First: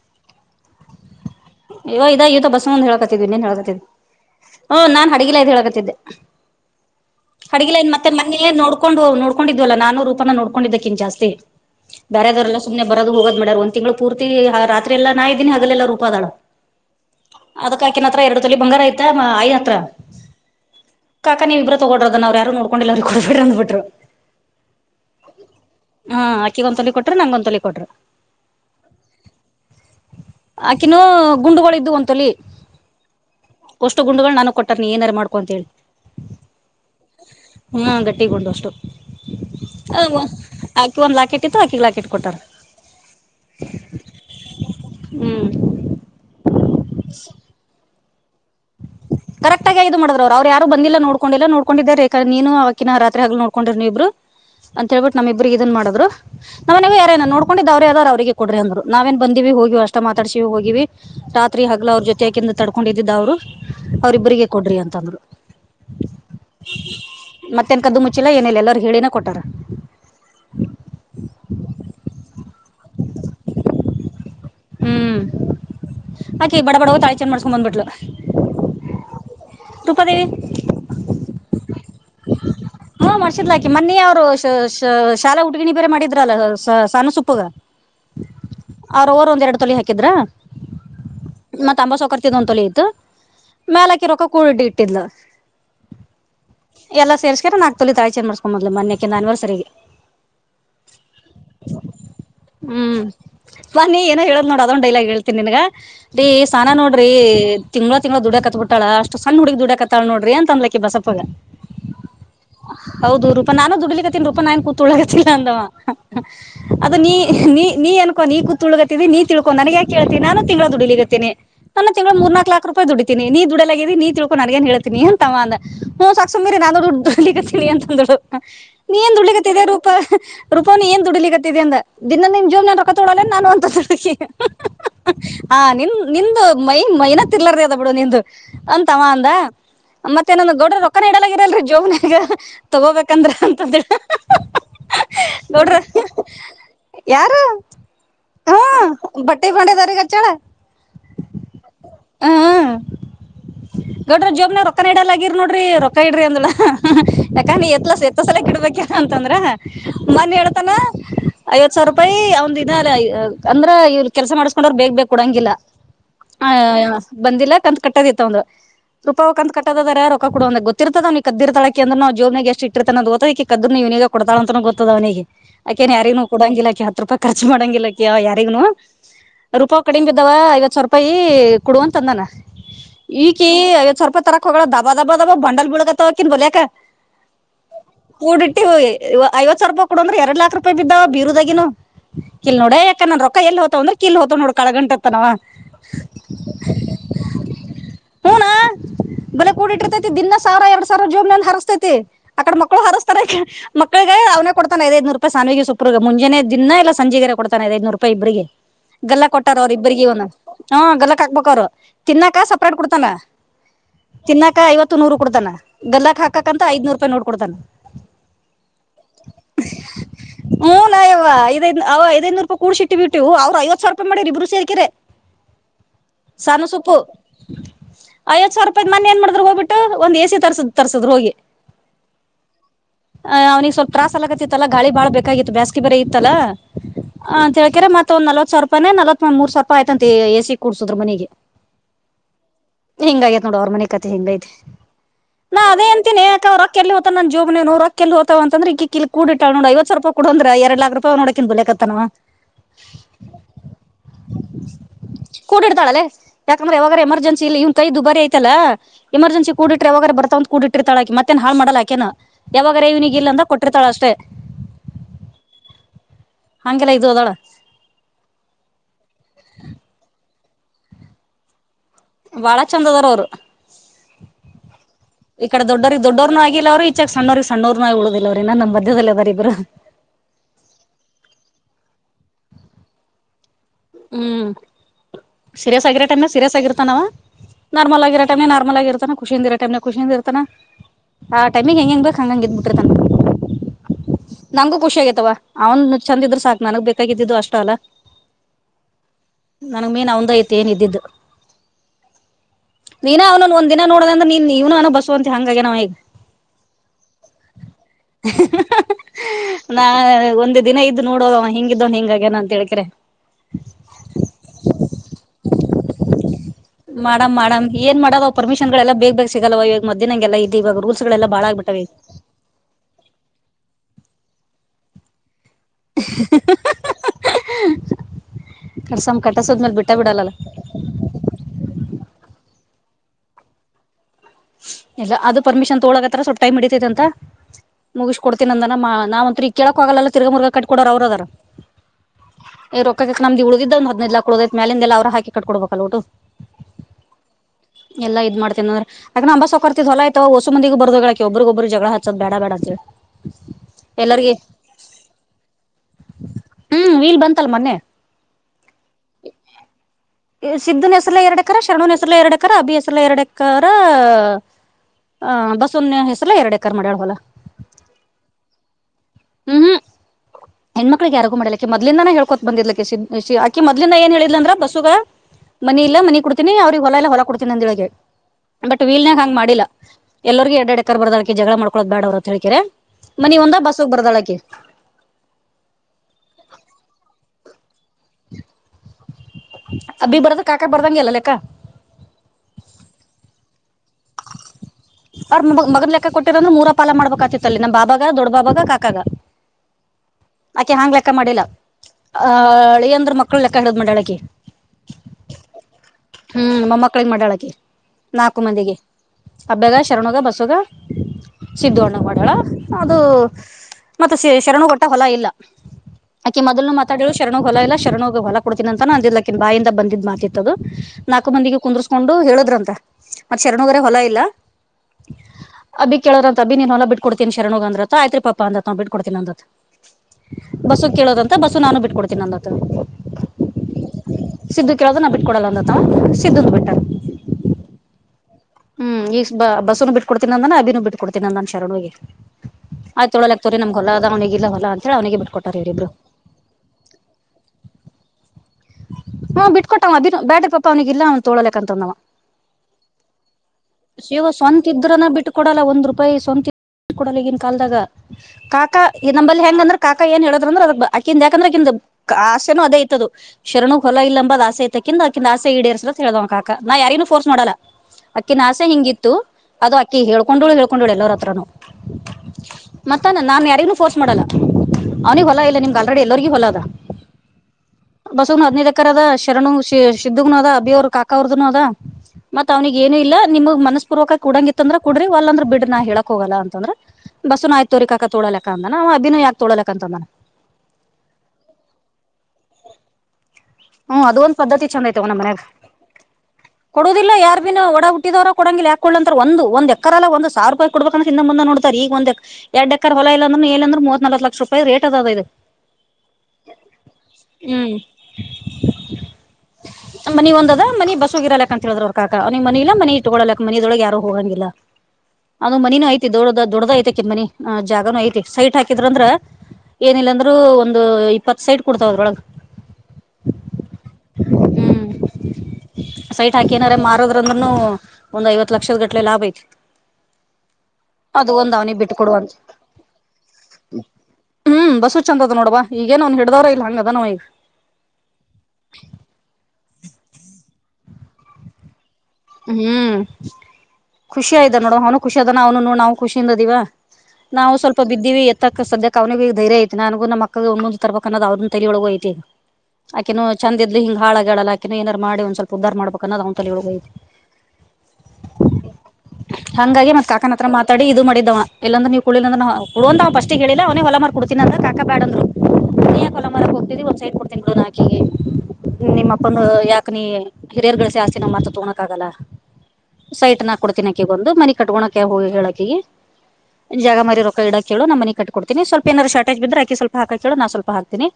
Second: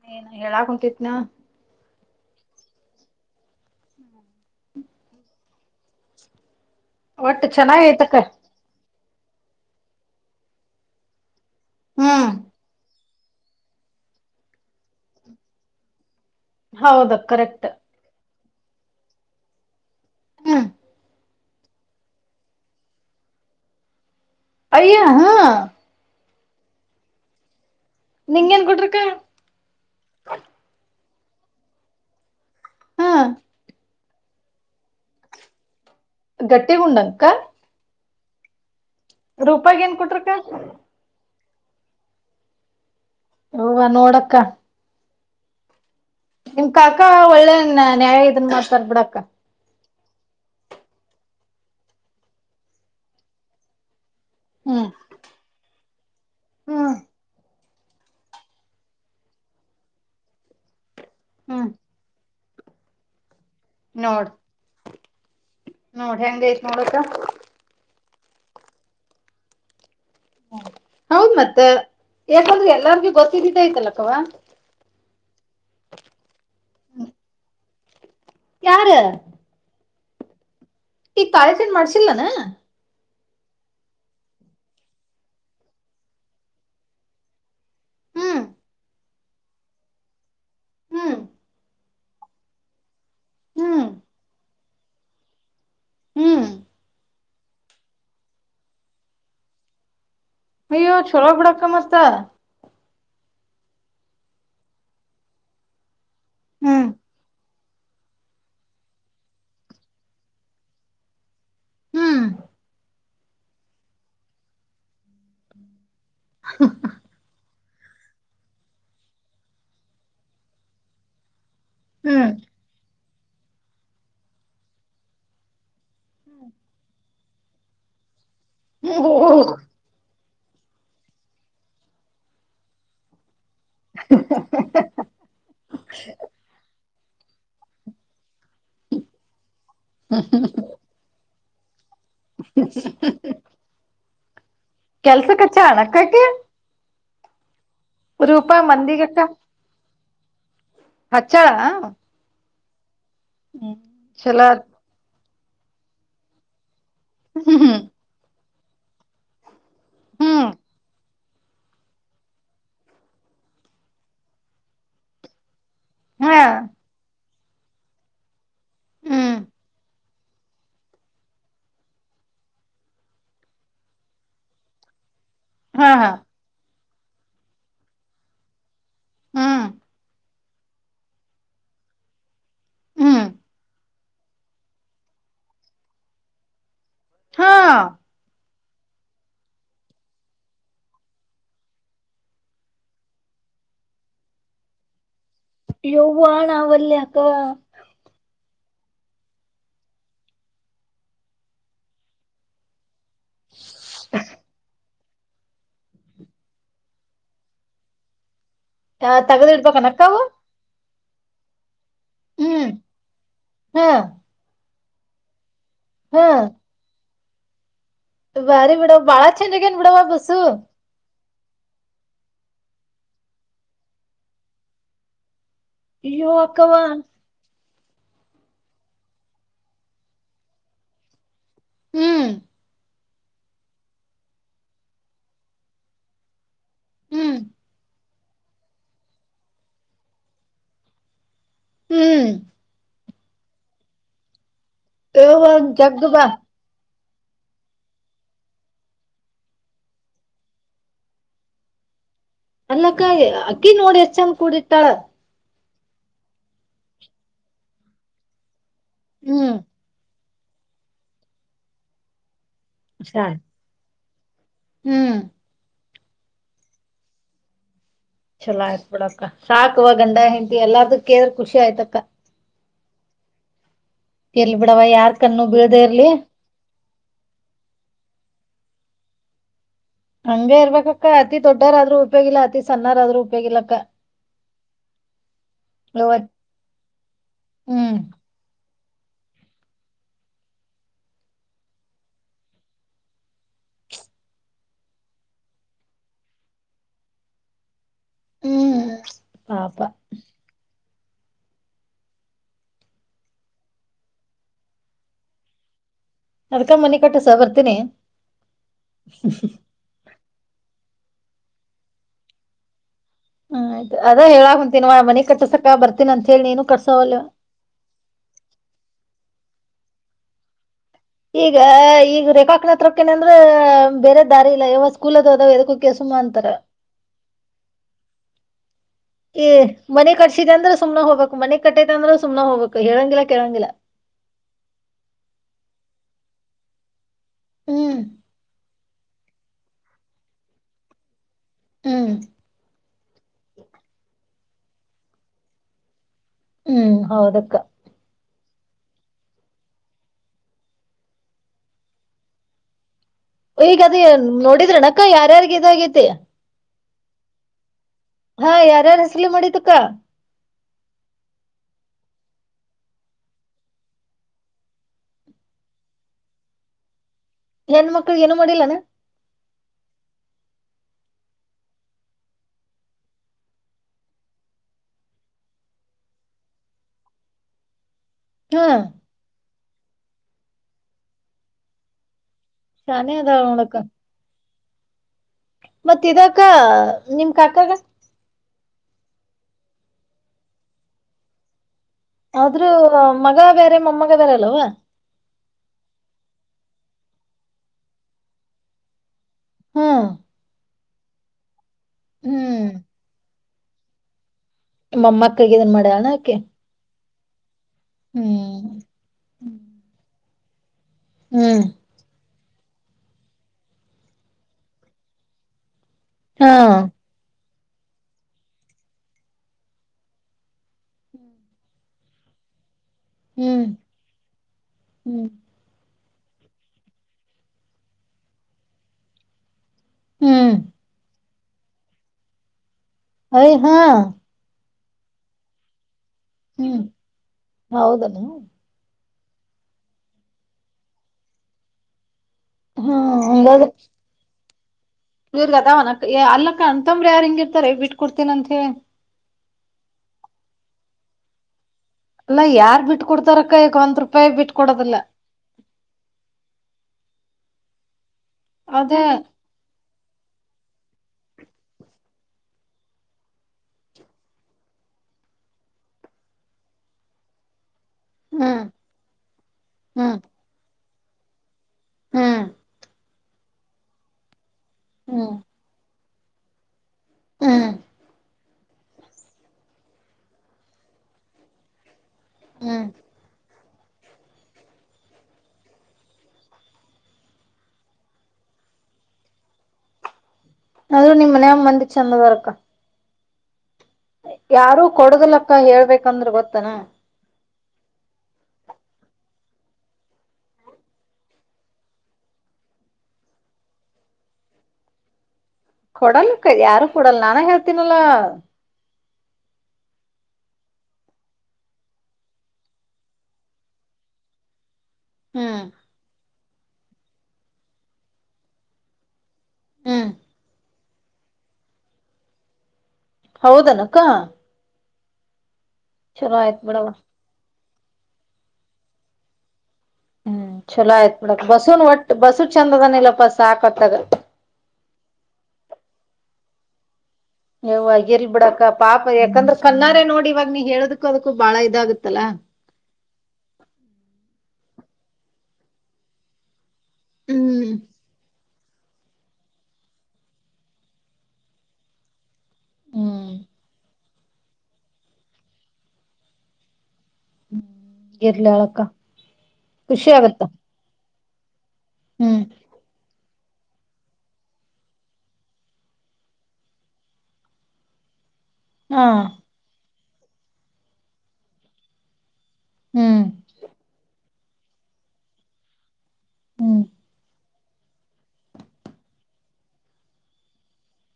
ನೀನ ಹೇಳಾಕಟತಿಿನ ಅಯ್ಯ ಇದ ಇವತ ಬಸ ಮುಂದ್ ಹೇಳ್ಕತಿದ್ವಿ ನೀನ್ ಹೇಕತಿದ್ ಹಓ್ ನಾನ್ ಹಡಗಿಲ ಇದ್ ಹೇಕತಿದ್ದೆ ಒಟ್ಟ ಅಡಗಲ ಮತ್ತೆ ಚೆನ್ನಾಗೈತಕ್ಕ ಮನಲ್ಲ ನೋಡ್ಕೊಂಡು ಹೋಗ್ ನೋಡ್ೊಂಡಿದ್ವಲ್ಲ ನಾನು ರೂಪನ ನೋಡ್ಕೊಂಡಿದ್ದಕ್ಕಿಂತ ಜಾಸ್ತಿ ಹ್ಮ್ ಬೇರೆದವರೆಲ್ಲ ಸು್ನೆ ಬರೋದು ಹೋಗದ್ ಮಡರ್ ಒ್ ತಿಂಗಳು ಪೂರ್ತಿ ಹ ರಾತ್ರಿಲ್ಲಾ ನ ಇದ್ದಿನಿ ಹಗಲ್ಲ ರೂಪಾದಾಳ ಹೌದಾ ಕರೆಕ್ಟ್ ಲಿ [unintelligible] ಬಂಗಾರ ಆಯ್ತಾ ಆಯಿ ಹತ್ರ [unintelligible] ಹ್ಮ ಕಾ ನೀವ ಇಬ್್ರರು ತಗೋದನ್ನ ಅವ್ ಯಾರ ನೋಡ್ೊಂಡ ಎಲ್ಲ್ರರು ಕೊಡ್ ಬಿಡ್ರ ಅಂದ್ ಬಿಟ್ರು [unintelligible] ಅಯ್ಯೋ ಹಾ ಹಾಂಕ್ಕಿ ಒಂತ ತಲಿ ಕೊಟ್ಟ್ರ ನಂಗ ಒಂದಂತಲಿ ಕೊಟರು ನೀಂಗ ಕೊಟ್ಟರುಕ್ಕ ಇನ್ನು ಗುಂಡುಗಳಿದ್ದು ಒಂತಲಿ ಹಾ ಅಷ್ಟು ಗುಂಡಗಳು ನನಗ್ ಕೊಟ್ಟರ್ನ ಏನಾರ ಮಾಡಕೊ ಅಂತ ಹೇಳಿ ಗಟ್ಟಿಗಂಡಕ ಗೊಂಡಷ್ಟುಕಿ ಏನ್ ಕೊಟ್ರಕ್ಕ ಒಂದ್ ಹಾಕೆ [unintelligible] ಇತ್ತು ಆಕ್ಕಿಲಾ ಕೆ ಇಟ್ ಕೊೊಟ್ಟಾರ ಓವ ನೋಡಕ್ಕ ಹ್ಮ್ ನಿಮ್ ಕಾಕ ಒಳ್ಳೇನ್ ನ್ಯಾಯ ಇದನ್ [unintelligible] ಕರೆಕ್ಟ್ ಆಗಿ ಇದು ಮಾಡ ಅವ್ರರು ಯಾರು ಬಂದಿಲ್ಲ ನೋಕೊಂಡಿಲ್ಲ ನೋಡ್ಕೊಂಡಿದಿದ್ದಾರೆ ನೀನು ಅವಕಿ ರತ್ರಿ ಹಗ ನೋಡ್ಕೊಂಡಿ್ರ ನೀಬ್ರು ಹ್ಮ್ ಅಂತ ಹೇಳ್ಬಿಟ್ಟ ನಮ್ಮ ಇಬ್ಬ್ರಗ ಇದನ್ ಮಾಡಿದ್ ನ್ ಮಗ ಹ್ಮ್ ಯಾರೇನ ನೋಡ್ ಹೊಂಡಿದ್ದ್್ರಾವಾರ್ [unintelligible] ಅವರಿಗೆ ಕೊಡ್ರ ಅಂದರು ನಾವೇನ್ ಬಂದಿವೀ ಹೋಗಿ ಅಷ್ಟ ಮಾತಾಡ್ಿವೀ ಹೋಗಿವಿ ರಾತ್ರಿ ಹ್ಮ್ ಹಗ್ಲ ಅವ್ರ ಜೊತೆಕಿಂದ ತಡ್ಕೊಂಡಿದ್ದಿದ್ದ ಅವ್ರು ನೋಡ್ ಅವ್ರಿಬ್ಬ್ರಿಗೆ ಕೊಡ್ರಿ ಅಂತಂದ್ರು ನೋಡ್ ಹೆಂಗ ಐತ್ ನೋಡಕ್ಕ ಮತ್ತೆನ್ ಕ ಮುಚ್ಚ ಚಿಲ ಏನೇಿಲ್ಲ [unintelligible] ಎಲ್ಲರೂ ಹೇಳಿನ ಕೊಟ್ಟಾರ ಹ ಹೌದ್ ಮತ್ತತ್ ಯಾಕಂದ್ರೆ ಎಲ್ಲಾರ್ಗ ಗೊತ್ತಿದ್ದಿದ್ದಐ್ತಲ್ಲಕ್ಕವಾ ಹ್ಮ್ ಅಕೆ ಬಡ ಬಡ ಹ [unintelligible] ತಾಳಚೆ ಮಾಡ್ಕೊಂಡ ಯಾರು ರೂಪಾದೇವಿ ಈಗ ತಾಳಿ ಚೈನ್ ಮಾಡ್ಸಿಲ್ಲ ಹ್ಮ ಮಾಡರ್ಸಿದ್ಾಕಿ ಮನ್ನಿ ಅವ್ರು ಶ ಶಾಲಾ ಹುಡುಗಿಣಿ ಬೇರೆ ಮಾಡಿದ್ರಲ್ಲ ಸಾನುಸುಪ್ಪುಗ [unintelligible] ಹ್ಮ್ ಅವ್ರೋರ್ ಒಂದ್ ಎರಡು ತೊಲೆ ಹಾಕಿದ್ರ ಹ್ಮ್ ಮತ್ತ ಅಂಬ ಸೌಕರ್ತಿದ್ ಒಂದ್ ತೊಲಿ ಇತ್ತು ಹ್ಮ್ ಮೇಲಕ್ಕ ಇರೋಕ ಕೂಳಡ್ಡಿ ಇಟ್ಟಿದಲ ಹ್ಮ್ ಎಲ್ಲ ಸೇರ್ಸ್ ಶರಣ್ ಆಗ್ತೀ [unintelligible] ತಳಚೆರ್ ಮಾಡ್ಕೊಂಬದ್ ಮನ್ನೆಕಿ ಅನ್ವರ್ರಿಗೆ ಅಯ್ಯೋ ಚಲೋ ಅಕ್ಕ ಬಿಡು ಮತ್ತೆ ಬ ನೀ ಏನೋ ಹೇಳದ್ ನೋಡ ಅದೊಂಡ ೈಲ ಹೇಳ್ತೀನಿ ನಿನ್ಗ ರೀ ಸ್ಾನ ಹ್ಮ್ ನೋಡ್ರಿ [unintelligible] ತಿಂಳ ತಿಂಗಳ ದುಡ ಕತ್ಬಿಾಳ ಅ ಸಣ್ಣ ಹುಡುಗ ದುಡ ಕಾಳ ನಡ್ರಿ ಅನ್ಲಕ್ಕೆ ಬಸಪ್ಪಗ ಹ್ಮ್ ಹೌದು ರೂಪಾ ನಾನು ದುಗ್ಲಿಿಕತ್ತನ್ಿ ರೂಪಾ ನಾನ್ ಕೂತ್ಳಗತಿಲ್ಲ ಅಂದವ ಅದು ನೀ ನೀ [unintelligible] ನೀ ಅನ್ಕೋ ನೀ ಕುೂ ಉಳ್ಗತ್ತೀ ನೀ ತಿಳ್ಕೊಂಡ ನನ್ ಯ ಕೇಳ್ತೀಿಾನು ತಿಂಳ ದುಡಿಿಲಿಗತ್ತಿನಿ ನಾನು ತಿಂಗಳ ಹ್ಮ್ ಮೂರ್ನಾಕ್ ದುಡಿತೀನ ನೀ ದುಡಲ ನೀ ತಿಳ್ಕೊಂಡ ನನ ಏನ್ೇಳ್ತಿನನಿ ಅಂತ ಅ ಹ ಸಾಕ್ಸುೇ ನಾನ ಉಿ ಕತ್ತಲಿ [unintelligible] ಅಂತಂದುಳು ನೀಂದುಳಿ ಕತ್ತಿದೆ ರೂಪ ರುಪಾನ ಏ ದುಡಲಿಿಕತ್ತ ಅಂದ ದಿನದ ನಿನ್ ಜೋ್ ರೊತೊಡಲ್ಲ ನ [unintelligible] ಹ ನಿನ್ ನಿ [unintelligible] ಮೈ ಮೈನ ಇಲ್ಲರಿ ಅದ ಬಿಡು ನಿ ಅಂತವಾ ಅಂದ ಮತ್ತೆೇನೊಂದು ಗೌಡ ರೊಕ್ಕನ ಇಡಲ ಇರಲ್ರಿೀ ಜೋವನ ಈಗ ತಗೋಬೇಕಂದ್ರೆ ಅಂತ್ದ [unintelligible] ಕೆಲ್ಸ ಕಚ್ಚ ಹಣಕ್ಕಕ್ಕೆ ಯಾರು ರೂಪಾಯ ಮಂದಿಗಸ ಚಳ [unintelligible] ಹಚ್ಚಳ ಹ್ಮ್ ಗೌಡ್ರ ಚಲೋ ಜೋಮನ ರೊಕ್ಕ ಇಡಲ್ಲ ಆಗರ ನೋಡ್ರಿ ರೊಕ್ಕ ಇಡ್ರಿ ಅಂದಲ [unintelligible] ಹ ಯಾಕ ನೀ ಹ್ಮ್ ಎತ್ಲ ಎತ್ಸಲ ಇಡ್ಬೇಕನ ಅಂತಂದ್ರ ಮೊನ್ೆ ಹ್ಮ್ ಹೇಳ್ತಾನ ಐವತ್ ಸಾವಿರ ರೂಪಾಯಿ ಅವಂದ್ ಇದ ಅಂದ್ರ ಇವ್ ಕೆಲಸ ಮಾಡಸ್ಕೊಂಡರು ಬೇಗ್ ಬೇಕ್ ಕೊಡಂಗಿಲ್ಲ ಹಾ ಆ ಬಂದಿಲ್ಲ ಕಂತತ್ ಕಟ್ಟೋದಿತ್ತ ಒಂದು ರೂಪ ಹ್ಮ್ ಕಂತತ್ ಕಟ್ಟದದಾರಾರ ಕ್ಕ ಕೊಡ ಒಾಗ ಗೊಿರ್ತ ಅವ್ಿಗೆದಿರ್ಳೆ ಅ್ರ ನಾ ಜೋನಾಗ ಎಷ್ಟ ಇಿತಾನೋ ಗೊದ ಈ ಕದ್ದ ನೀವನಗ ಕೊಡ್ತಳಂತನ ಗೊತ್ತದ ಅವನಿಗೆ ಹಾ ಅಕೇನ್ ಹಾ ಯಾರಿಗನು ಕೊಡಂಗಿಲ್ಲಾಕ್ಕಿ ಹತ್ ರೂಪಾಯಿ ಖರ್ಚ್ ಮಾಡಂಗ ಇಲ್ಲ ಯಾರಿಗಗ್ನು ಹ್ಮ್ ರೂಪಾಯ ಕಡಿಮ ಇದಿದ್ದವ ಐವತ್ತು ಸಾವ ರೂಪಾಯಿ ಕೊಡುವಂತ ಅಂದನ ಹ್ಮ್ ಈಕಿ ಐವ್ ಸ್ವ ರೂಪಾಯ ತರಕ್ಗಗಳಳ ದಬ ದಬ ದಬ ಬಂಡಲ್ ಬಿಳಳ್ಗತಾವಕಿರ್ ಬಲಯಾಕ ಹಾ ಐವ ಸಾವರ ರೂಪಾಯಿ ಕೊಡ ಅ್ರ ಎರಡ್ ಲಾ ರೂಪಾಯಿ ಬಿದ್ದವು ಬೀರುದಗನನು ಕಲ್ ನೋಡ ಯಾಕ ನಂದನ್ ರೊ ಎ ಹತ್ತತಂದ್ರ ಕಿ ಹತ್ತತ ನೋ ಕಳಗಂಟ ಯವ್ವ ನಾ ಅವಲ್ಲ ಅಕ್ಕ ಹೂನ ಬಲೆ ಕೂಡಿಟ್ಟಿರ್ತೈತಿ ದಿನ ಸಾವಿರ ಎರಡ್ ಸಾವಿರ ಜೋಮ ಹರಸ್ತೈತಿ ಅಕ ಮಕ್ಕಳು ಹ ಮಕ್ಕಳಿಗೆ ಅವ್ನೆ ಕೊಡ್ತಾನೆ ಐದನೂರು ಸಾವಿಗೆ ಸೂಪರುಗ ಮುಂಜೆ ದಿನಲ್ಲ ಸಂಜೆರೆ ಕೊಡ್ತಾರೆದಐನೂರು ರಪಾಯಿ ಇಬ್ರಿಗೆ ಗಲ್ಲ ತಗದ್ ಕೊಟ್ಟಾರ ಅವ್ರ ಇಡ್ಬೇಕನ ಇಬ್ಬರಿಗ ಅಕ್ಕ ಅವು ಒ ಗಲ್ಲ ಹಾಕ್ಬೇಕರು ತಿನ್ನಾಕ ಹ್ಮ್ ಸಪ್ರೇಟ್ ಕುಡ್ತಾನ ಹಾ ತಿನ್ನಾಕ ಐವತ್ತು ನೂರು ಕೊಡ್ತಾನ ಗಲ್ಲ ಹಾ ಹಾಕ ಅಂತಐನೂರು ನೋಟ್ ಕೊಡ್ತಾನ ಬಾರಿ ಬಿಡವ ಬಾಳ ಚಂದಾಗೇನ್ ಬಿಡವ ಬಸ್ಸು ಐದ ಐದನೂ ರೂಪಾಯಿ ಕೂಡ್ಸಿಟ್ಟ ಬಿಟ್ಟು ಅವ್ರ ಐವ ಸಾವಿರ ರೂಪಾಯಿ ಮಾಡಿರಿಬ್ರು ಸೇಕೆರೆ ಅಯ್ಯೋ ಅಕ್ಕವಾ ಐವ್ ಸಾವಿರ ರೂಪಾಯಿ ಮನ್ನ ಏನ್ ಮಾಡಿದ್ರು ಹೋಗ್ಬಿಟ್ಟ ಒಂದು ಎ ಸಿ ತರ್ಸದ್ ತರ್ಸಿದ್ರು ಹೋಗಿ ಹ್ಮ್ ಅವನಿಗೆ ಸ್ವಲ್ಪ ಪ್ರತ್ರಾಸ ಅಲಕತ್ತತಿತ್ತಲ್ಲಾ ಗಾಳಿ ಬಾಳ ಬೇಕಾಗಿತ್ತು ಬೇಸಿಗೆ ಬೇರೆ ಇತ್ತಲ್ಲಾ ಹ್ಮ್ ಅಂ ಹೇಳೇಕೆ ಮತ್ತತ್ಂದ್ ನವತ್ವರ ರೂಪಾಯ ನವತ್ ಮೂರ್ ಸಾವಿ ರೂಪಾಯಯ್ತ ಅತ್ ಈ ಎ ಸಿ ಕೂಡ್ಸುದ್ರು ಮನಗೆ ಹ್ಮ್ ಹಿಂಗ ಆಗೇತ್ ನೋಡು ಅವ್ರ ಮನೆ ಕತಿ ಹ ಹೆಂಗ ಐತಿತೆ ಯವ್ವ ನಾ ಅದೇ ಜಗ್ಗ ಅಂತಿನಿ ಬಾ ಅಕ್ಕ ಯಾ ಅವರ ನನ್ ಜೋಬ್ ನಗೆ ನರಾಕ್ಕೆಲ್ ಹೋತವ ಅಂದ್ರ ಈಗ ಕೂಡಿಟ್ಟಳ ನೋ ಐತ್ತುವ ರೂಪಾಯ ಕೊಡ ಅ್ರ ಎರ ಲಾಕ್ ರೂಪ ನೋಕಿ ಬೇಕತ್ತತನವ ಅಲ್ಲಕ್ಕ ಅಕ್ಕಿ ನೋಡಿ ಎಷ್ಟ ಚಂದ ಕೂಡಿ ಇಟ್ಟಾಳ ಕೂಡಿಡ್ತಾಳಲ್ಲ ಯಾಕಂದ್ರೆ ಯಾವಾಗ ಎಮರ್ಜೆನ್ಸಿ ಇವ ಕೈದುಬರಿ ಯತಲ್ಲ ಎಮರ್ಜೆಸಿ ಹ್ಮ್ ಕೂಡಿದ್ರೆ ಯಾವಾಗ ಬರ್ತಾವಂತ ಕೂಡಿ ಇಟ್ರೆ ತಾಳಕ ಮತ್ತೇನ್ ಮಾಡಾಕೇನಾ ಯಾವಾಗ ರೇವ್ನಿಗೆ ಇಲ್ಲ ಸಾಕ್ ಅಂತ ಕೊಟ್ಟಿತಳ ಅಷ್ಟೇ ಹ್ಮ್ ಹಗೆಲ್ಲ ಇದದು ಅದಾಳ ಚಲ ಆಯ್ತ್ ಬಿಡಕ್ಕ ಸಾಕುವ ಗಂಡ ಹೆಂಡಟಿ ಎಲ್ಲಾರು ಕೇಳ್ರೆ ಖುಷಿ ಆಯ್ತಕ್ಕ ಬಾಳ ಚಂದ ಅದಾರ ಅವರು ಇರ್ಲಿ ಬಿಡವ ಯಾರ್ ಕಣ್ಣು ಈಕಡೆ ಬೀಳದೆ ದೊಡ್ಡರಿಗೆ ಇರ್ಲಿ ದೊಡ್ಡವ್ರನು ಆಗಿಲ್ಲ ಅವರು ಇನ್ನ ಸಣ್ಣಗೆ ಸಣ್ಣ ಉಳುದಿಲ್ಲ ಅವ್ರರಿ ನಮ್ಮ ಮಧ್ಯದದಲ್ಲಿದಾರಬ್ರು ಹಂಗಗೆ ಇರ್ಬೇಕಕ್ಕ ಅತಿ ದೊಡ್ಡರಾದ್ರೂ ಉಪಯೋಗಿಲ್ಲ ಅತಿ ಸಣ್ಣರಾದ್ರೂ ಉಪಯೋಗಿಲ್ಲ ಹ್ಮ್ ಸೀರಿಯಸ್ ಆಗರೋ ಯವ್ವ ಟೈಮ್ ಸೀಯಸ್ ಇರ್ತಾನನ ಹ್ಮ್ ನಾರ್ಮಲ್ ಆಗಿ ಟೈಮ್ ನರ್ಮಲಾಗಿರುತ್ತಾನೆ ಖುಷಿಯಿಂದ ಇರ ಟೈಮ್ ಖುಷಿಯಿಂದ ಇರ್ತಾನ ಆ ಟೈಮಿಂಗ ಹೆಂಗ ಹೆಂಗ್ ಬಕ್ ಹಂಗ ಇದ್ಬ ಬಿಟಿರ್ತಾನ ನಂಗು ಖುಷಿ ಆಗತವ ಅವನ್ ಚಂದ ಇದ್ರರು ಸಾಕು ನನಗ ಬೇಕಾಗಿದ್ದಿದ್ದು ಅಷ್ಟ ಅಲ್ಲ ಹ್ಮ್ ಪಾಪ ನನ್ಗ್ ಮೀನ್ ಅವಂದೈತಿ ಏನ್ ಇದಿದ್ದು ನೀನು ಅವನು ಒಂದ್ ದಿನ ನೋಡದಂದ್ರೆ ನೀನ್ ಇವನು ಅವಾನ ಬಸುವಂತ ಹಂಗಗೆಯ ನಾವ ಹೇಗ್ ಅದ್ಕ ಮನಿ ಕೊಟ್ಟಸ ಬರ್ತೀನಿ ಒಂದೇ ದಿನ ಇದ ನೋಡವ ಹಿಂಗಿದ್ದವನ್ ಹಿಂಗಗ್ಯನ ಅಂತ ಹೇಳಳ್ಕ್ರೆ ಅದ ಹೇಳಾಗ್ಂತೀವ ಆ ಮನೆ ಕಟ್ಟಸಕ ಬರ್ತಿನಿ ಅಂತ ಹೇಳಿ ನೀನು ಕಟ್ಟ ಮಾಡಮ್ ಮಾಡಮ್ ಏನ್ ಮಾಡ್ ಪರ್ಮಿಷನ್ ಎಲ್ಲ ಬೇ ಬೇ ಸಿಗಲ್ವಾಗ ಮದ್ಯಾನನ ಎಲ್ಲ ಇವಾಗ ಗಳೆಲ್ಲ ಬಾಳ ಈಗ ಆಗ್ಬಿಟ್ಟವ ಈಗ ರೇಖಾಕನತ್ರಕ್ಕೆನ ಅಂದ್ರ ಬೇರೆ ದಾರಿ ಇಲ್ಲ ಯಾವಾಗ ಸ್ಕೂಲದು ಅದ ಕುಕ್ಕೆಸುಮಾ ಅಂತರ ಕಟ್ಸಮ್ ಏ ಕಟ್ಟಸದ್ಮೇಲೆ ಬಿಟ್ಟ ಮನೆ ಬಿಡಲ್ಲಲ್ಲ ಕಟ್ಸಿದೆ ಅಂದ್ರೆ ಸುಮನೆ ಹೋಗಬೇಕಕ್ ಮನೆ ಕಟ್ಟಿದ ಅಂದ್ರೆ ಸುಮ್ ಹೋಗ್ಬೇಕು ಹೇಳಂಗಿಲ್ಲ ಕೆಳಂಗಿಲ್ಲ. ಎಲ್ಲ ಅದು ಪರ್ಮಿಷನ್ ತೋಗೋಳಾಕತ್ತರ ಸ್ವಲ್ಪ ಟೈಮ್ ಹಿಡಿತೈತಿ ಅಂತ ಹ್ಮ್ ಮುಗಿಸಿ ಕೊಡ್ತೇನ ಅಂದಾನ. ನಮ್ಮ ನಾವಂತ್ತ್ರ ಕೇಳಾಕು ಆಗಲ್ಲ ತೀರ್ಗಾಮುರ್ಗ ಕಟ್ಟಿಕೊಡೋರ ಅವರ ಅದಾರ ಹ್ಮ್ ಏ [inaudible] ರೊಕ್ಕಕ್ ನಮ್ದು ಉಳಿದಿದ್ದ ಹದಿನೈದು ಲಾಕ್ ಉಳದೈತಿ ಮೇಾಲಿಂದೆಲ್ಲ ಅವ್ರ ಹಾಕಿ ಕಟ್ಟಿಕೊಡಬೇಕಲ್ಲ ಓಟು ಹ್ಮ್ ಹೌದಕ್ಕ. [inaudible] ಅಕಿನ ಅಂಬಾಸಾವಕರ್ತಿದ ಹೊಲ ಆಯ್ತಿಯಲ್ ಓಸು ಮಂದಿಗ ಬರದ ಹೋಗ್ಯಾಳ ಒಬ್ಬಬ್ರ ಒಬ್ಬರು ಜಗಳ ಹಚ್ಚೋದ ಬೇಡ ಬೇಡ ಅಂತ ಹೇಳಿ. ಈಗ ಅದ ನೋಡಿದ್ರಣಕ್ಕ ಯಾರ್ಯಾರಿಗೆ ಇದ ಆಗೈತಿ. ಹ್ಮ್ ಈಗ ಬಂತಲ್ಲ ಮೊನ್ನೆ ಹಾ ಯಾರ್ಯಾರ ಹೆಸರ್ಲೆ ಮಾಡೆತಕ್ಕಾ. ಸಿದ್ದುನ ಹೆಸರ್ಲೆ ಎರಡಕ್ಕರ ಶರಣು ಹೆಸರ್ಲೆ ಎರಡಕ್ಕರ ಅಭಿ ಹೆಸರ್ಲೆ ಎರಡಕ್ಕರ ಹ ಬಸುನ ಹೆಸರ್ಲೆ ಎರಡ್ ಎಕರ ಮಾಡ್ಯಾಳ ಹೊಲ. ಹೆಣ್ಣಮಕ್ಕಳಿಗ ಏನು ಮಾಡಿಲ್ಲನ? ಹೆಣ್ಣ್ಮಕ್ಳಿಗೆ ಯಾರಿಗು ಮಾಡಿಲ್ಲ ಆಕಿ ಮೊದಲಿಂದನ ಹೇಳಕೊಂತ ಬಂದಿದ್ಲ ಆಕಿ ಸಿದ್ದ ಸೀ ಮೊದಲಿಂದ ಏನು ಹೇಳಿದ್ಲ ಅಂದ್ರ ಬಸುಗ ಮನಿ ಇಲ್ಲ ಮನಿ ಕೊಡ್ತೀನಿ ಅವ್ರಿಗೆ ಹೊಲ ಎಲ್ಲ ಹೊಲ ಕೊಡ್ತೀನಿ ಅಂದಿಲ್ ಆಕಿ ಹಾ ಬಟ್ ವೀಲ್ನಾಗ ಹಂಗ ಮಾಡಿಲ್ಲಾ. ಎಲ್ಲಾರಿಗ ಯಾಡ್ ಯಾಡ್ ಎಕರ್ ಬರ್ದಾಳಕಿ ಜಗಳ ಮಾಡ್ಕೊಲೋದ ಬೇಡ ಅವ್ರ ಅಂತ ಹೇಳಿಕ್ಯಾರ ಶಾನೆ ಮನಿ ಅದಾಳ ಒಂದ ಬಸುಗ ಬರ್ದಾಳಕಿ. ಮತ್ತ ಇದಕ್ಕ ನಿಮ್ ಕಾಕಗ ಅಭಿಗ ಬರ್ದ ಕಾಕಾಗೆ ಬರ್ದಂಗೆ ಎಲ್ಲ ಲೆಕ್ಕ. ಆದ್ರೂ ಮಗ ಬೇರೆ ಮೊಮ್ಮಗ ಬೇರೆ ಅಲ್ಲವಾ ಅವ್ರ ಮಗನ್ ಲೆಕ್ಕ ಕೊಟ್ಟಿರಅಂದ್ರ ಮೂರ ಪಾಲ ಮಾಡ್ಬೇಕಾಕ್ತಿತ್ತ ಅಲ್ಲಿ ನಮ್ ಬಾಬಾಗ ದೊಡ್ಡಾಬಾಬಾಗ ಕಾಕಾಗ - ಹ್ಮ ಆಕಿ ಹಾಂಗ ಲೆಕ್ಕ ಮಾಡಿಲ್ಲ ಅಳಿಯಂದರ ಮಕ್ಕಳ ಲೆಕ್ಕ ಹಿಡದ ಮಾಡ್ಯಾಳ ಆಕಿ. ಮೊಮ್ಮಕ್ಕಳಿಗ ಇದನ್ ಮಾಡ್ಯಾಳನ ಆಕಿ. ಕಳೆದ ಮಾಡ್ಯಾಳ ಆಕಿ ನಾಲ್ಕು ಹ್ಮ್ ಮಂದಿಗೆ ಅಬ್ಬ್ಯಾಗ ಶರುಣುಗ ಬಸುಗ ಹ್ಮ್ ಸಿದ್ದು ಅಣ್ಣಾಗ ಮಾಡ್ಯಾಳ. ಅದು ಮತ್ತ ಶರಣುಗ ಓಟ್ಟ ಹೊಲ ಇಲ್ಲ ಆಕೆ ಹಾ ಮೊದಲು ಮಾತಾಡಿದ್ಲು ಶರಣು ಹೊಲ ಇಲ್ಲ ಶರಣೋಗ ಹೊಲ ಕೊಡ್ತೀನ ಅಂತ ಅಂದಿದ್ಲ ಆಕಿ ಬಾಯಿಂದ ಬಂದಿದ್ ಮಾತಿತ್ತ ಅದು ನಾಲ್ಕು ಮಂದಿಗೆ ಕುಂದ್ರಿಸಿಕೊಂಡು ಹೇಳ ಅಂದಿರಂತ ಮತ್ತ ಹ್ಮ್ ಶರಣಗರ ಹೊಲ ಇಲ್ಲ. ಹ್ಮ್ ಅಬಿ ಕೇಳಿರಂತ ಅಬಿ ನಿನ್ನ ಹೊಲ ಬಿಟ್ ಕೊಡ್ತನಿ ಶರಣುಗ ಅಂದ್ರಂತ ಆಯತ್ರಿ ಪಪ್ಪ ಅಂದ ಅಂತ ಬಿಟ್ಟ ಕೊಡ್ತೇನ್ರಿ ಅಂದತ್. ಹ್ಮ್ ಬಸುಗ ಕೇಳಿದಂತ ಬಸ್ಸು ನಾನು ಬಿಟ್ಕೊಡ್ತೀನಿ ಅಂದಂತ. ಅಯ್ ಹಾ. ಸಿದ್ದುಗ ಕೇಳಿದ್ರ ಬಿಟ್ಕೊಡಲ್ಲ ಅಂದಂತ ಅವ. ಹ್ಮ್ ಹೌದನ. ಹ್ಮ್ ಈಗ ಬಸ್ಸನು ಬಿಟ್ ಕೊಡ್ತೀನ ಅಂದಾನ ಅಭಿನು ಬಿಟ್ ಕೊಡ್ತಿನಿ ಅಂದಾನ್ ಶರಣುಗೆ. ಹಾ ಆಯ್ತ ತೊಗೊರಿ ಆಗ್ತವರ ನಮ್ಗ ಹೊಲ್ಲ ಅದ ಅವನಿಗೆಲ್ಲ ಹೊಲ - ಇವ್ರಿಗೆ ಅದಾವನ ಅಕ್ಕ ಅಲ್ಲಕ್ಕ ಅಣ್ಣತಮ್ಮಂದಿರ ಯಾರ ಹಿಂಗಿರ್ತಾರ ಬಿಟ್ ಕೊಡ್ತೀನಂತ ಹೇಳಿ ಹಾ ಬಿಟ್ ಕೊಟ್ಟವ್ ಅಬಿ ಬೆಡ್ರಿ ಪಪ್ಪಾ ಅವ್ರಿಗ ಇಲ್ಲ ಅವ್ ತೊಳೋಲಾಕ್ಕ ಅಂದ ಅವ. [inaudible] ಅಲ್ಲಾ ಯಾರ್ ಬಿಟ್ ಕೊಡ್ತಾರಕ್ಕ ಈಗ ಒಂದ್ ರೂಪಾಯಿ ಬಿಟ್ ಸ್ವಂತ ಕೊಡೋದಿಲ್ಲ ಇದ್ರನ ಬಿಟ್ಕೊಡಲ್ಲ ಒಂದ್ ರೂಪಾಯಿ ಸ್ವಂತ. ಬಿಟ್ಟಕೊಡಲ್ಲ ಈಗಿನ್ ಕಾಲದಾಗ ಕಾಕಾ ಅದೇ ಈ ನಂಬಲ್ಲಿ ಹೆಂಗ ಅಂದ್ರೆ ಕಾಕಾ ಏನ್ ಹೇಳದ್ರ ಅಂದ್ರೆ ಅದ ಇಕಿಂದ ಯಾಕಂದ್ರ ಇಕಿಂದ ಆಸೆನೂ ಅದೇ ಇತ್ತದು. ಶರಣು ಹೊಲ ಇಲ್ಲಂಬ ಅ ಆಸೆಐತಕಿ ಅಕಿಂದ ಆಸೆ ಈಡೇರ್ಸಲತ್ ಹೇಳ್ದವನ ಕಾಕಾ ನಾ ಯಾರ್ಗೂ ಫೋರ್ಸ್ ಮಾಡಲ್ಲ. ಅಕ್ಕಿನ ಹ್ಮ್ ಆಸೆ ಹಿಂಗಿತ್ತು ಅದು ಅಕ್ಕಿ ಹ್ಮ್ ಹೇಳ್ಕೊಂಡುಳು ಹೇಳ್ಕೊಂಡುಳು ಎಲ್ಲರ ಹತ್ರನು. ಹ್ಮ್ [inaudible] ನಾನ್ ಯಾರಿಗೂ ಫೋರ್ಸ್ ಮಾಡಲ್ಲ ಅವ್ನಿಗೆ ಹ್ಮ್ ಹೊಲ ಇಲ್ಲ ನಿಮ್ಗೆ ಆಲ್ರೆಡಿ ಎಲ್ಲರಿಗು ಹೊಲ ಅದ. ಹ್ಮ್ ಹದ್ನೈದ ಎಕರ್ ಅದ ಶರಣು ಶಿದ್ದುಗ್ನು ಅದ ಅಭಿ ಅವ್ರ ಕಾಕಾ ಅವ್ರದನು ಅದ. ಮತ್ ಅವನಿಗೆ ಹ್ಮ್ ಏನು ಇಲ್ಲ ನಿಮಗ್ ಮನಸ್ [inaudible] ಕುಡಂಗಿತ್ತಂದ್ರ ಕುಡರಿ ಒಳ್ಳ ಅಂದ್ರ ಬಿಡ್ರಿ ನಾ ಹೇಳಕ್ ಹೋಗಲ್ಲ ಅಂದ್ರ ಬಸನು ಆತ್ ತೊಗೊರಿ ಕಾಕ ತೊಗೊಳಕ ಅಂದನ. ಅಭಿನೂ ಯಾಕೆ ತೊಗೋಳೋಲಕ್ಕ ಅಂತ ಅಂದಾನ. ಅಂದ್ರು ನಿಮ್ ಮನ್ಯಾಗ ಮಂದಿ ಚಂದ ಅದಾರಕ್ಕ. ಹ್ಮ್ ಅದ ಒಂದ್ ಪದ್ದತಿ ಯಾರು ಚೆಂದ ಐತವ ನಮ್ಮ ಮನಾಗ ಕೊಡುದಿಲ್ಲಕ್ಕ ಹೇಳ್ಬೇಕಂದ್ರ ಗೊತ್ತನ ಕೊಡುದಿಲ್ಲ ಒಡ ಹಟ್ಟಿದ್ರು ಕೊಡಂಗಿ ಹಾಕೊಳ್ಳ ಅಂತ ಒಂದ ಎಕರಲ್ಲ ಒ ಸಾವಿ ರೂಾಯಿ ಕೊಡ್ಬೇಕಂತಿಂದ ಮುಂದ ನೋಡ್ರೆ ಈಗ ಒಂದ ಎರಡ್ ಎಕ್ಕಾರ್ ಹೊಲ ಇಲ್ಲ ಅಂದ್ರೂಏಂದ್ರ ಮೂತ್ಲ್ಕ ಲಕ್ಷ ರೂಪಾಯ ರೇಟ್ ಅದ ಇದು ಕೊಡಲ್ ಯಾರು ಕೊಡಲ್ಲ ನಾನೇ ಹೇಳ್ತೀನಲ್ಲ ಮನ ಒಂದ ಅದ ಮನಿ ಬಸ್ ಗಿರಲ್ಲಾಕ್ ಅಂತ ಹೇಳಿದ್ರ ಅವ್ರಕಾಕ ಅವ ನೀ ಮ ಇಲ್ಲ ಮ ಇಟ್ಕೊೋಕಕ್ ಮನದೊಳಗೆ ಯಾರು ಹೋಗಂಗಿಲ್ಲ ಅದು ಹ್ಮ್ ಮನಿನನು ಐತಿ ದೊಡ್ಡ್ದ ದೊಡದ ಐತೆ ಕಿನ್ ಮನಿ ಜಾಗಾನೂ ಐತಿ ಸೈಟ್ ಹಾಕಿದ್ರ ಅಂದ್ರ ಹ್ಮ್ ಏನಿಲ್ಲಾಂದ್ರರು ಒಂದು ಇಪ್ಪತ್ತು ಸೈಟ್ ಕೊಡ್ತಾವದ ಒಳಗ್ ಹೌದನಕ್ಕ ಸೈಟ್ ಚಲೋ ಆಯ್ತ್ ಹಾಕನಾರ ಬಿಡವ ಮಾರೋದ್ರಂದ್ರನು ಒಂದ್ ಐವತ್ ಲಕ್ಷದ ಗಟ್ಲೆ ಲಾಭ ಐತೆತಿ ಹ್ಮ್ ಚಲ ಆಯ್ತ್ ಮಡಕ್ ಬಸ್ುನ್ ಒಟ್ಟು ಕೊಡುವಂತ ಬಸ್ ಚೆಂದ ಅದನ ಇಲ್ಲಪ್ಪ ಸಾಕತ್ತದ ಹ್ಮ್ ಬಸ್ಸು ಚಂದದ ನೋಡುವಾ ಈಗೇ ಅವ್ ಹಡ್ದಾರ ಇಲ್ಲ ಹಂಗ ಅದ ನ ಗ್ಯರಿ ಬಿಡಕ ಪಾಪ ಯಾಕಂದ್ರ ಸನ್ನಾರೆ ನೋಡಿ ಇವಾಗ ನೀ ಹೇಳದಕು ಅದಕ್ಕೂ ಬಾಳ ಇದಾಗುತ್ತೆ ಹ್ಮ್ ಖುಷಿ ಆಯ್ದ ನೋಡು ಅವ್ನು ಖುಷಿ ಅದಾನ ಅವನು ನಾವು ಖುಷಿದದಿವವ ನಾವು ಹ್ಮ್ ಸ್ವಲ್ಪ ಬಿದ್ದಿವವಿ ಕ್ಕ ಸದ್ಯಕ್ಕೆ ಅವನಿಗೆ ಧೈರ್ಯಐತೆ ನನಗ ನಮ್ಮಕ್ಕಳಗ ಒಂದೊಂದು ತರಕ್ಕ ಅನ್ನದ್ದ ತಳ ಒಳಗ ಐತೆತಿಗ ಆಕೇನು ಹ್ಮ್ ಚಂದ್ ಹಿ ಹಳ ಹೇಳಲ್ಲಾಕೆೋ ಏನಾರ ಮಾಡ ಒಂದ್ ಸ್ವಪ ಉ್ಧಾರ ಮಾಡಬೇಕ ಅ್ ತಲ ಹುಗಯಐತಿ ಇರ್ಲಿ ಅಳಕ್ಕ ಹಂಗಾಗಿ ಖುಷಿ ಮತ್ತ್ ಕಾಕನ ಆಗತ್ತ ಹತ್ರ ಮಾತಾಡಿ ಇದು ಮಾಡಿದ ಇಲ್ಲಂದ್ರೆ ನೀವು ಹ್ಮ್ ಕುಡಿಲ್ಲಂದ್ರ ಕುಡುವಂತಷ್ಟ ಹೇಳಿಲ್ಲ ಅವನೇ ಹೊಲಮರ ಕೊಡ್ತೀ ಅಂದ್ರ ಕಾಕ ಬಡಂದ್ರು ನೀಕ್ ಹೊಲ ಮರ ಹೋಗತಿದಿ ಒಂದ್ ಸೈಡ್ ಕೊಡ್ತೀ ಆಕಿಗೆ ಹಾ ನಿಮ್ಮ ಅಪ್ಪನು ಯಾಕ ನೀ ಹಿರಿಯರ್ ಗಳಸ ಆಸ್ತಿ ನಮ್ಮ ಮತ್ರ ತಗೋಕ್ ಆಗಲ್ಲ ಹ್ಮ್ ಸೈಟ್ ನ ಕೊಡ್ತೀನಕಗೊಂದು ಮನಿ ಕಟ್ಕೊಳಕ ಹ ಹೇಳಕಿಗೆ ಹ್ಮ್ ಜಾಗ ಮಾರ ರೊಕ ಇಡ ಕೇಳ ನಮ್ಮನೆ ಕಟ್ ಕೊಡ್ತಿನಿ ಸ್ವಲ್ ಏನಾರ ಶಾರ್ಟಜ ಬಿದ್ರಾಕ ಸ್ಲ್ಪ ಹಾಕ ಕೇಳ ನಾ ಸ್ವಲ್ಪಾಕ್ತಿನಿ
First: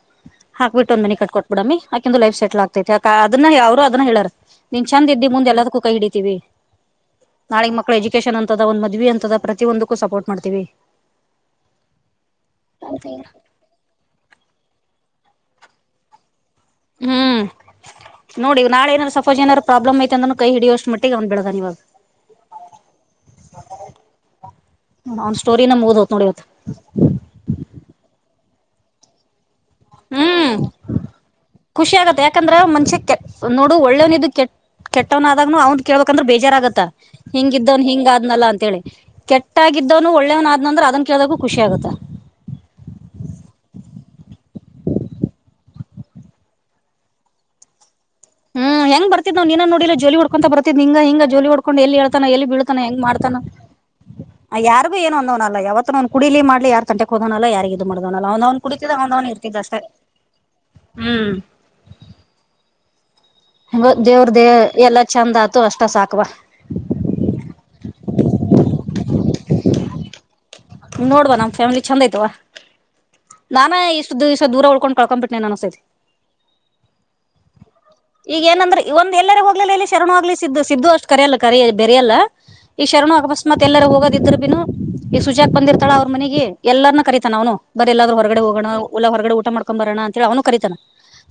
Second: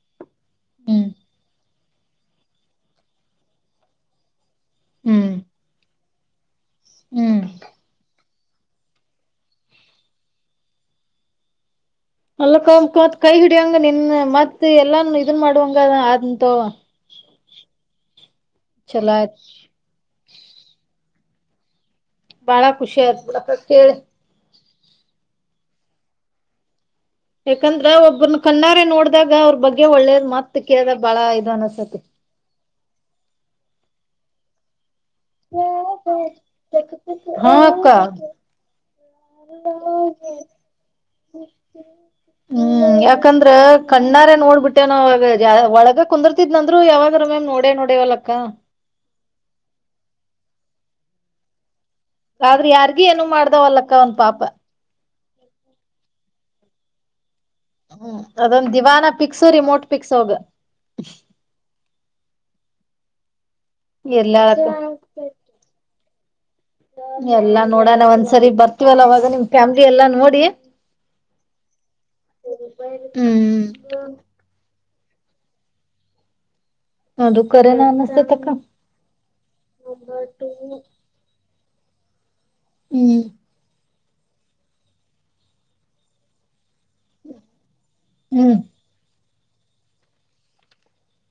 ಹಾಕ್ಬಿಟ್ಟ ಹ್ಮ್ ಒಂದ್ನಿ ಕಟ್ ಕೊಟ್ಬಿಡಮ್ಮಿ ಆಕಂದು ಲೈಫ ಸೆಲ್ ಆಗ್ತೈತಿತ ಅದನ್ನ ಅವರು ಅದನ್ನ ಹೇಳಾರ ನಿ ನೀನ್ ಚಂದ ಇದ್ದಿ ಹ್ಮ್ ಮುಂದೆ ಎಲ್ಲದಕ್ಕೂ ಕೈ ಹಿಡಿತೀವಿ ಹ್ಮ್ ನಾಳಗ್ ಮಕ್ಕಳು ಎಜುಕೇಶನ್ ದ ಒಂದ್ ಮದ್ವಿ ಅಂತದ ಪ್ರತಿದಕ್ಕೂ ಸಪೋರ್ಟ್ ಮಾಡ್ತೀವಿ ಅಲ್ಲಕ ಮತ್ ಕೈ ಹಿಡಿಯಂಗ ನಿನ್ ಮತ್ ಎಲ್ಲಾನ ಇದನ್ ಮಾಡುವಂಗ ಆದಂತು ಹ್ಮ್ ನೋಡಿ ನಾಳ ಏನಾರು ಚಲೋ ಸಪೋಜ್ ಆಯ್ತ್ ಏನಾರರು ಪ್ರಾಬ್ಲಮ್ ಐತೆತ ಅಂದ್ರ ಕೈ ಹಿಡಿಯೋಷ್ಟ್ ಮಿಟ್ಟ ಗ ಬಡಗಿವಾಗ ಬಾಳ ಖುಷಿ ಆಯ್ತು ಕೇಳಿ ಅವ್ ಸ್ಟೋರಿ ನಮ್ ಮುಗದ್ ಹೊತ್ ನೋಡಿವತ್ ಯಾಕಂದ್ರ ಒಬ್ಬ್ರನ ಕಣ್ಣಾರೆ ನೋಡ್ದಾಗ ಅವ್ರ ಬಗ್ಗೆ ಹಾಗ ಒಳ್ಳೇದ್ ಮತ್ತ ಹ್ಮ್ ಕೇಳ್ದ ಬಾಳ ಇದು ಖುಷಿ ಅನಸತಿ ಆಗತ್ತೆ ಯಾಕಂದ್ರ ಕೆಟ್ಟವ್ನ ಆದಾಗ್ನು ಅವನ್ ಕೇಳ್ಬೇಕಂದ್ರೆ ಬೇಜಾರಾಗತ್ತ ಹಿಂಗ ಹಾ ಇದವನ್ ಹಿಂಗ ಅಕ್ಕ ಆದ್ನಲ್ಲ ಅಂತ ಹೇಳಿ ಕೆಟ್ಟಾಗಿ ಇದ್ದವನು ಒಳ್ಳೇವನ ಆದ್ನಂದ್ರ ಅದನ್ ಕೇಳ್ದಕೂ ಖುಷಿ ಆಗುತ್ತ ಹ್ಮ್ ಯಾಕಂದ್ರ ಕಣ್ಣಾರೆ ನೋಡ್ಬಿಟ್ಟೆ ನವಾಗ ಒಳಗ ಕುಂದರ್ತಿದ್ನಂದ್ರು ಯಾವಾಗ ಮ್ಯಾಮ್ ನೋಡ ನಡೆಯ ಒಲ ಹ್ಮ ಹೆಂಗ ಬತ್ ನ್ ನೀನ ನೋಡಿಲ್ಲ ಜೋಡ್ತ ಬರ್ತಿದ್ದಿ ಹಂಗ ಹಂಗ ಜೋಲಿ ಹೊಡ್ಕ ಕಕೊಂಡು ಎಲ್ಲಿ ಹೇಳ್ತಾನ ಎಲ್ಲಿ ಆದ್ರ ಬೀಳ್ತಾನ ಹೆಂಗ್ ಯಾರ್ಗಿ ಏನು ಮಾಡ್ತಾನ ಮಾಡ್ದವಲ್ಲಕ್ಕ ಅವ್ನ್ ಪಾಪ ಯಾರ್ಗು ಏನು ಅಂದವನ ಅಲ್ಲ ಯಾವತ್ ನ್ ಕುಡೀಲಿ ಮಾಡ್ಲಿ ಯಾರ್ ಅವನಲ್ಲ ಯಾರಿಗೆ ಇದು ಹ್ಮ್ ಮಾಡವನಲ್ಲ ಅವಂದವ್ನ ಅದೊಂದ್ ಕುಡತಿದ್ ದಿವಾನ ಅವನವನ ಪಿಕ್ಸ್ ಇರ್ತಿದ್ದ ಅಷ್ಟೇ ರಿಮೋಟ್ ಪಿಕ್ಸ್ ಅವಾಗ ಹ್ಮ್ [inaudible] ದೇವ್ರ ದೇವ ಇರ್ಲಾಳಕ್ಕ ಎಲ್ಲಾ ಚೆಂದ್ ಆತು ಅಷ್ಟ ಸಾಕವಾ ಎಲ್ಲಾ ನೋಡೋಣ ಒಂದ್ಸರಿ ಬರ್ತಿವಲ್ಲ ಅವಾಗ ನಿಮ್ ಫ್ಯಾಮ್ಲಿ ಎಲ್ಲಾ ನೋಡಿ ನೋಡುವ ನಮ್ ಫ್ಯಾಮಿಲಿ ಚಂದ ಐತ್ವ ಹ್ಮ್ ನಾನೇ ಇಷ್ಟು ದಿವ್ಸ ದೂರ ಉಳ್ಕೊಂಡ ಕಳಕ್ಕಂ ಬಿಟ್ಟನನಾನ ಸೇರಿ ಅದು ಕರೆನ ಈಗ ಅನಸ್ತತಕ್ಕ ಏನಂದ್ರೆ ಒಂದ್ ಎಲ್ಲರೂ ಹೋಗ್ಲಲ್ಲ ಇಲ್ಲಿ ಶರಣ ಹೋಗ್ಲಿ ಸಿದಿದ್ದು ಸಿದಿದ್ದು ಅಷ್ಟು ಕರೆಯಲ್ಲ ಬರೆಯಲ್ಲ ಈ ಶರಣ ಹ್ಮ್ ಅಕಸ್ಮತ್ ಎಲ್ಲಾರೂ ಹೋಗೋದ ಇದ್ರರು ಬಿ ಈ ಎಕ್ ಬಂದಿತಳ ಅವ್ರ ಮನೆ ಎಲ್ಲರನ್ನ ಕರೀತಾನ ಅವ್ನು ಬರಿ ಎಲ್ಲಾದರ ಹೊಗಡೆ ಹ್ಮ್ ಹೋಗಣಲ್ಲ ಹೊರಗಡೆಟ್ಟ ಮಾಡ್ಕೊ ಬರೋಣ ಅಂತೇಳಿ ಅವನು ಕರಿತಾನ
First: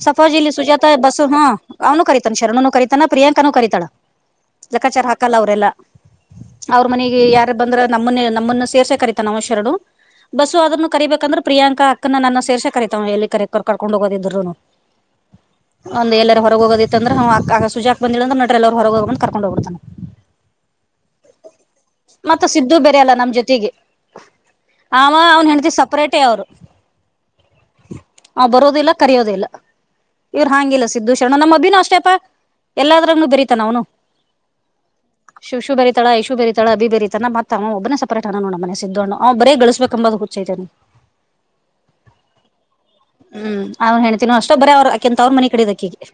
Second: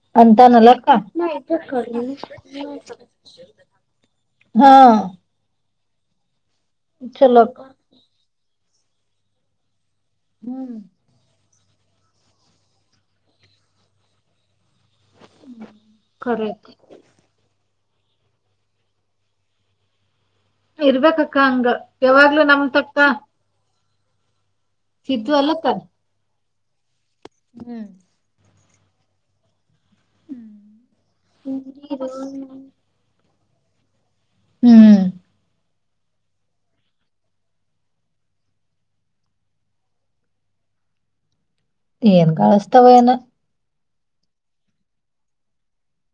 ಸಫೋಜ ಇಲಿ ಸುಜಾತ ಅಂತಾನಲ್ಲಕ್ಕ ಬಸು ಹಾ ಅವ್ನು ಕರಿತಾನ ಶರಣುನು ಕರೀತಾನ್ ಪ್ರಿಯಾಂಕನು ಕರಿತಳ ಹಾ ಲೆಕ್ಕಾಚಾರ ಹಾಕಲ್ಲ ಅವರೆಲ್ಲಾ. ಅವ್ರ ಮನೆಗೆ ಯಾರು ಚಲೋಕ್ಕ ಬಂದ್ರ ನಮ್ಮನ್ನ ನಮ್ಮನ್ನು ಸೇರ್ಸ ಕರೀತನ ಆವಾ ಶರಣು ಬಸು ಹ್ಮ್ ಅದ್ರನು ಕರಿಬೇಕಂದ್ರೆ ಪ್ರಿಯಾಂಕಾ ಅಕ್ಕನ ನನ್ನ ಸೇರ್ಸಿ ಕರತವ ಎಲ್ಲಿ ಕರೆ ಕರ್ಕೊಂಡ್ ಹೋಗೋದಿದ್ರುನು. ಒಂದ್ ಎಲ್ಲಾರ ಕರೆ ಹೊರಗ ಅಕ್ಕ ಹೋಗೋದಿತ್ತ ಅಂದ್ರೆ ಸುಜಾತ್ ಬಂದಿಳ ಅಂದ್ರ ಎಲ್ಲರು ಹೊರಗ ಹೋಗಬಂದ್ ಕರ್ಕೊಂಡೋಗಿತಾನೆ. ಇರ್ಬೇಕಕ್ಕ ಹಂಗ ಯಾವಾಗ್ಲೂ ಮತ್ತ ನಮ ತಕ್ಕ ಆವ ಸಿದ್ದು ಅವ್ನ್ ಅಲ್ಲಕ್ಕ ಹೆಂಡತಿ ಸಪರೇಟ್ ಅವ್ರು ಹ್ಮ್ ಕರೆಯೋದಿಲ್ಲ ಇವ್ರು ಹಂಗಿಲ್ಲ ಸಿದ್ದು ಶರಣ ನಮ್ಮ ಅಭಿನ ಅಷ್ಟೇಪ್ಪಾ ಎಲ್ಲಾದ ಬೆರಿತ ಅವನು ಹ್ಮ್ ಶಿವ ಶುಭರಿ ತಳ ಐಶು ಬೇರಿತಳ ಅಬಿ ಬೇರಿತನ ಮತ್ತ ಆವಾ ಒಬನೇ ಸಪರೆಟ್ ಅದಾನ್ ನಮ್ ಮನೆ ಒಳಗ ಣ್ಣ ಅವ್ ಬರೇ ಗಳಿಸಬೇಕಂಬ ಅ ಹುಚ್ಚೈತೆೇನಿ ಏನ್ ಕಳಸ್ತಾವ ಏನ ಅವ್ನ್ ಹೇಳ್ತೀನ ಅಷ್ಟ ಬರ ಅವ್ರು ಅಕಿನ್ ತವ್ರ ಮನೆ ಕಡೆದಕಿ ಅಕಿ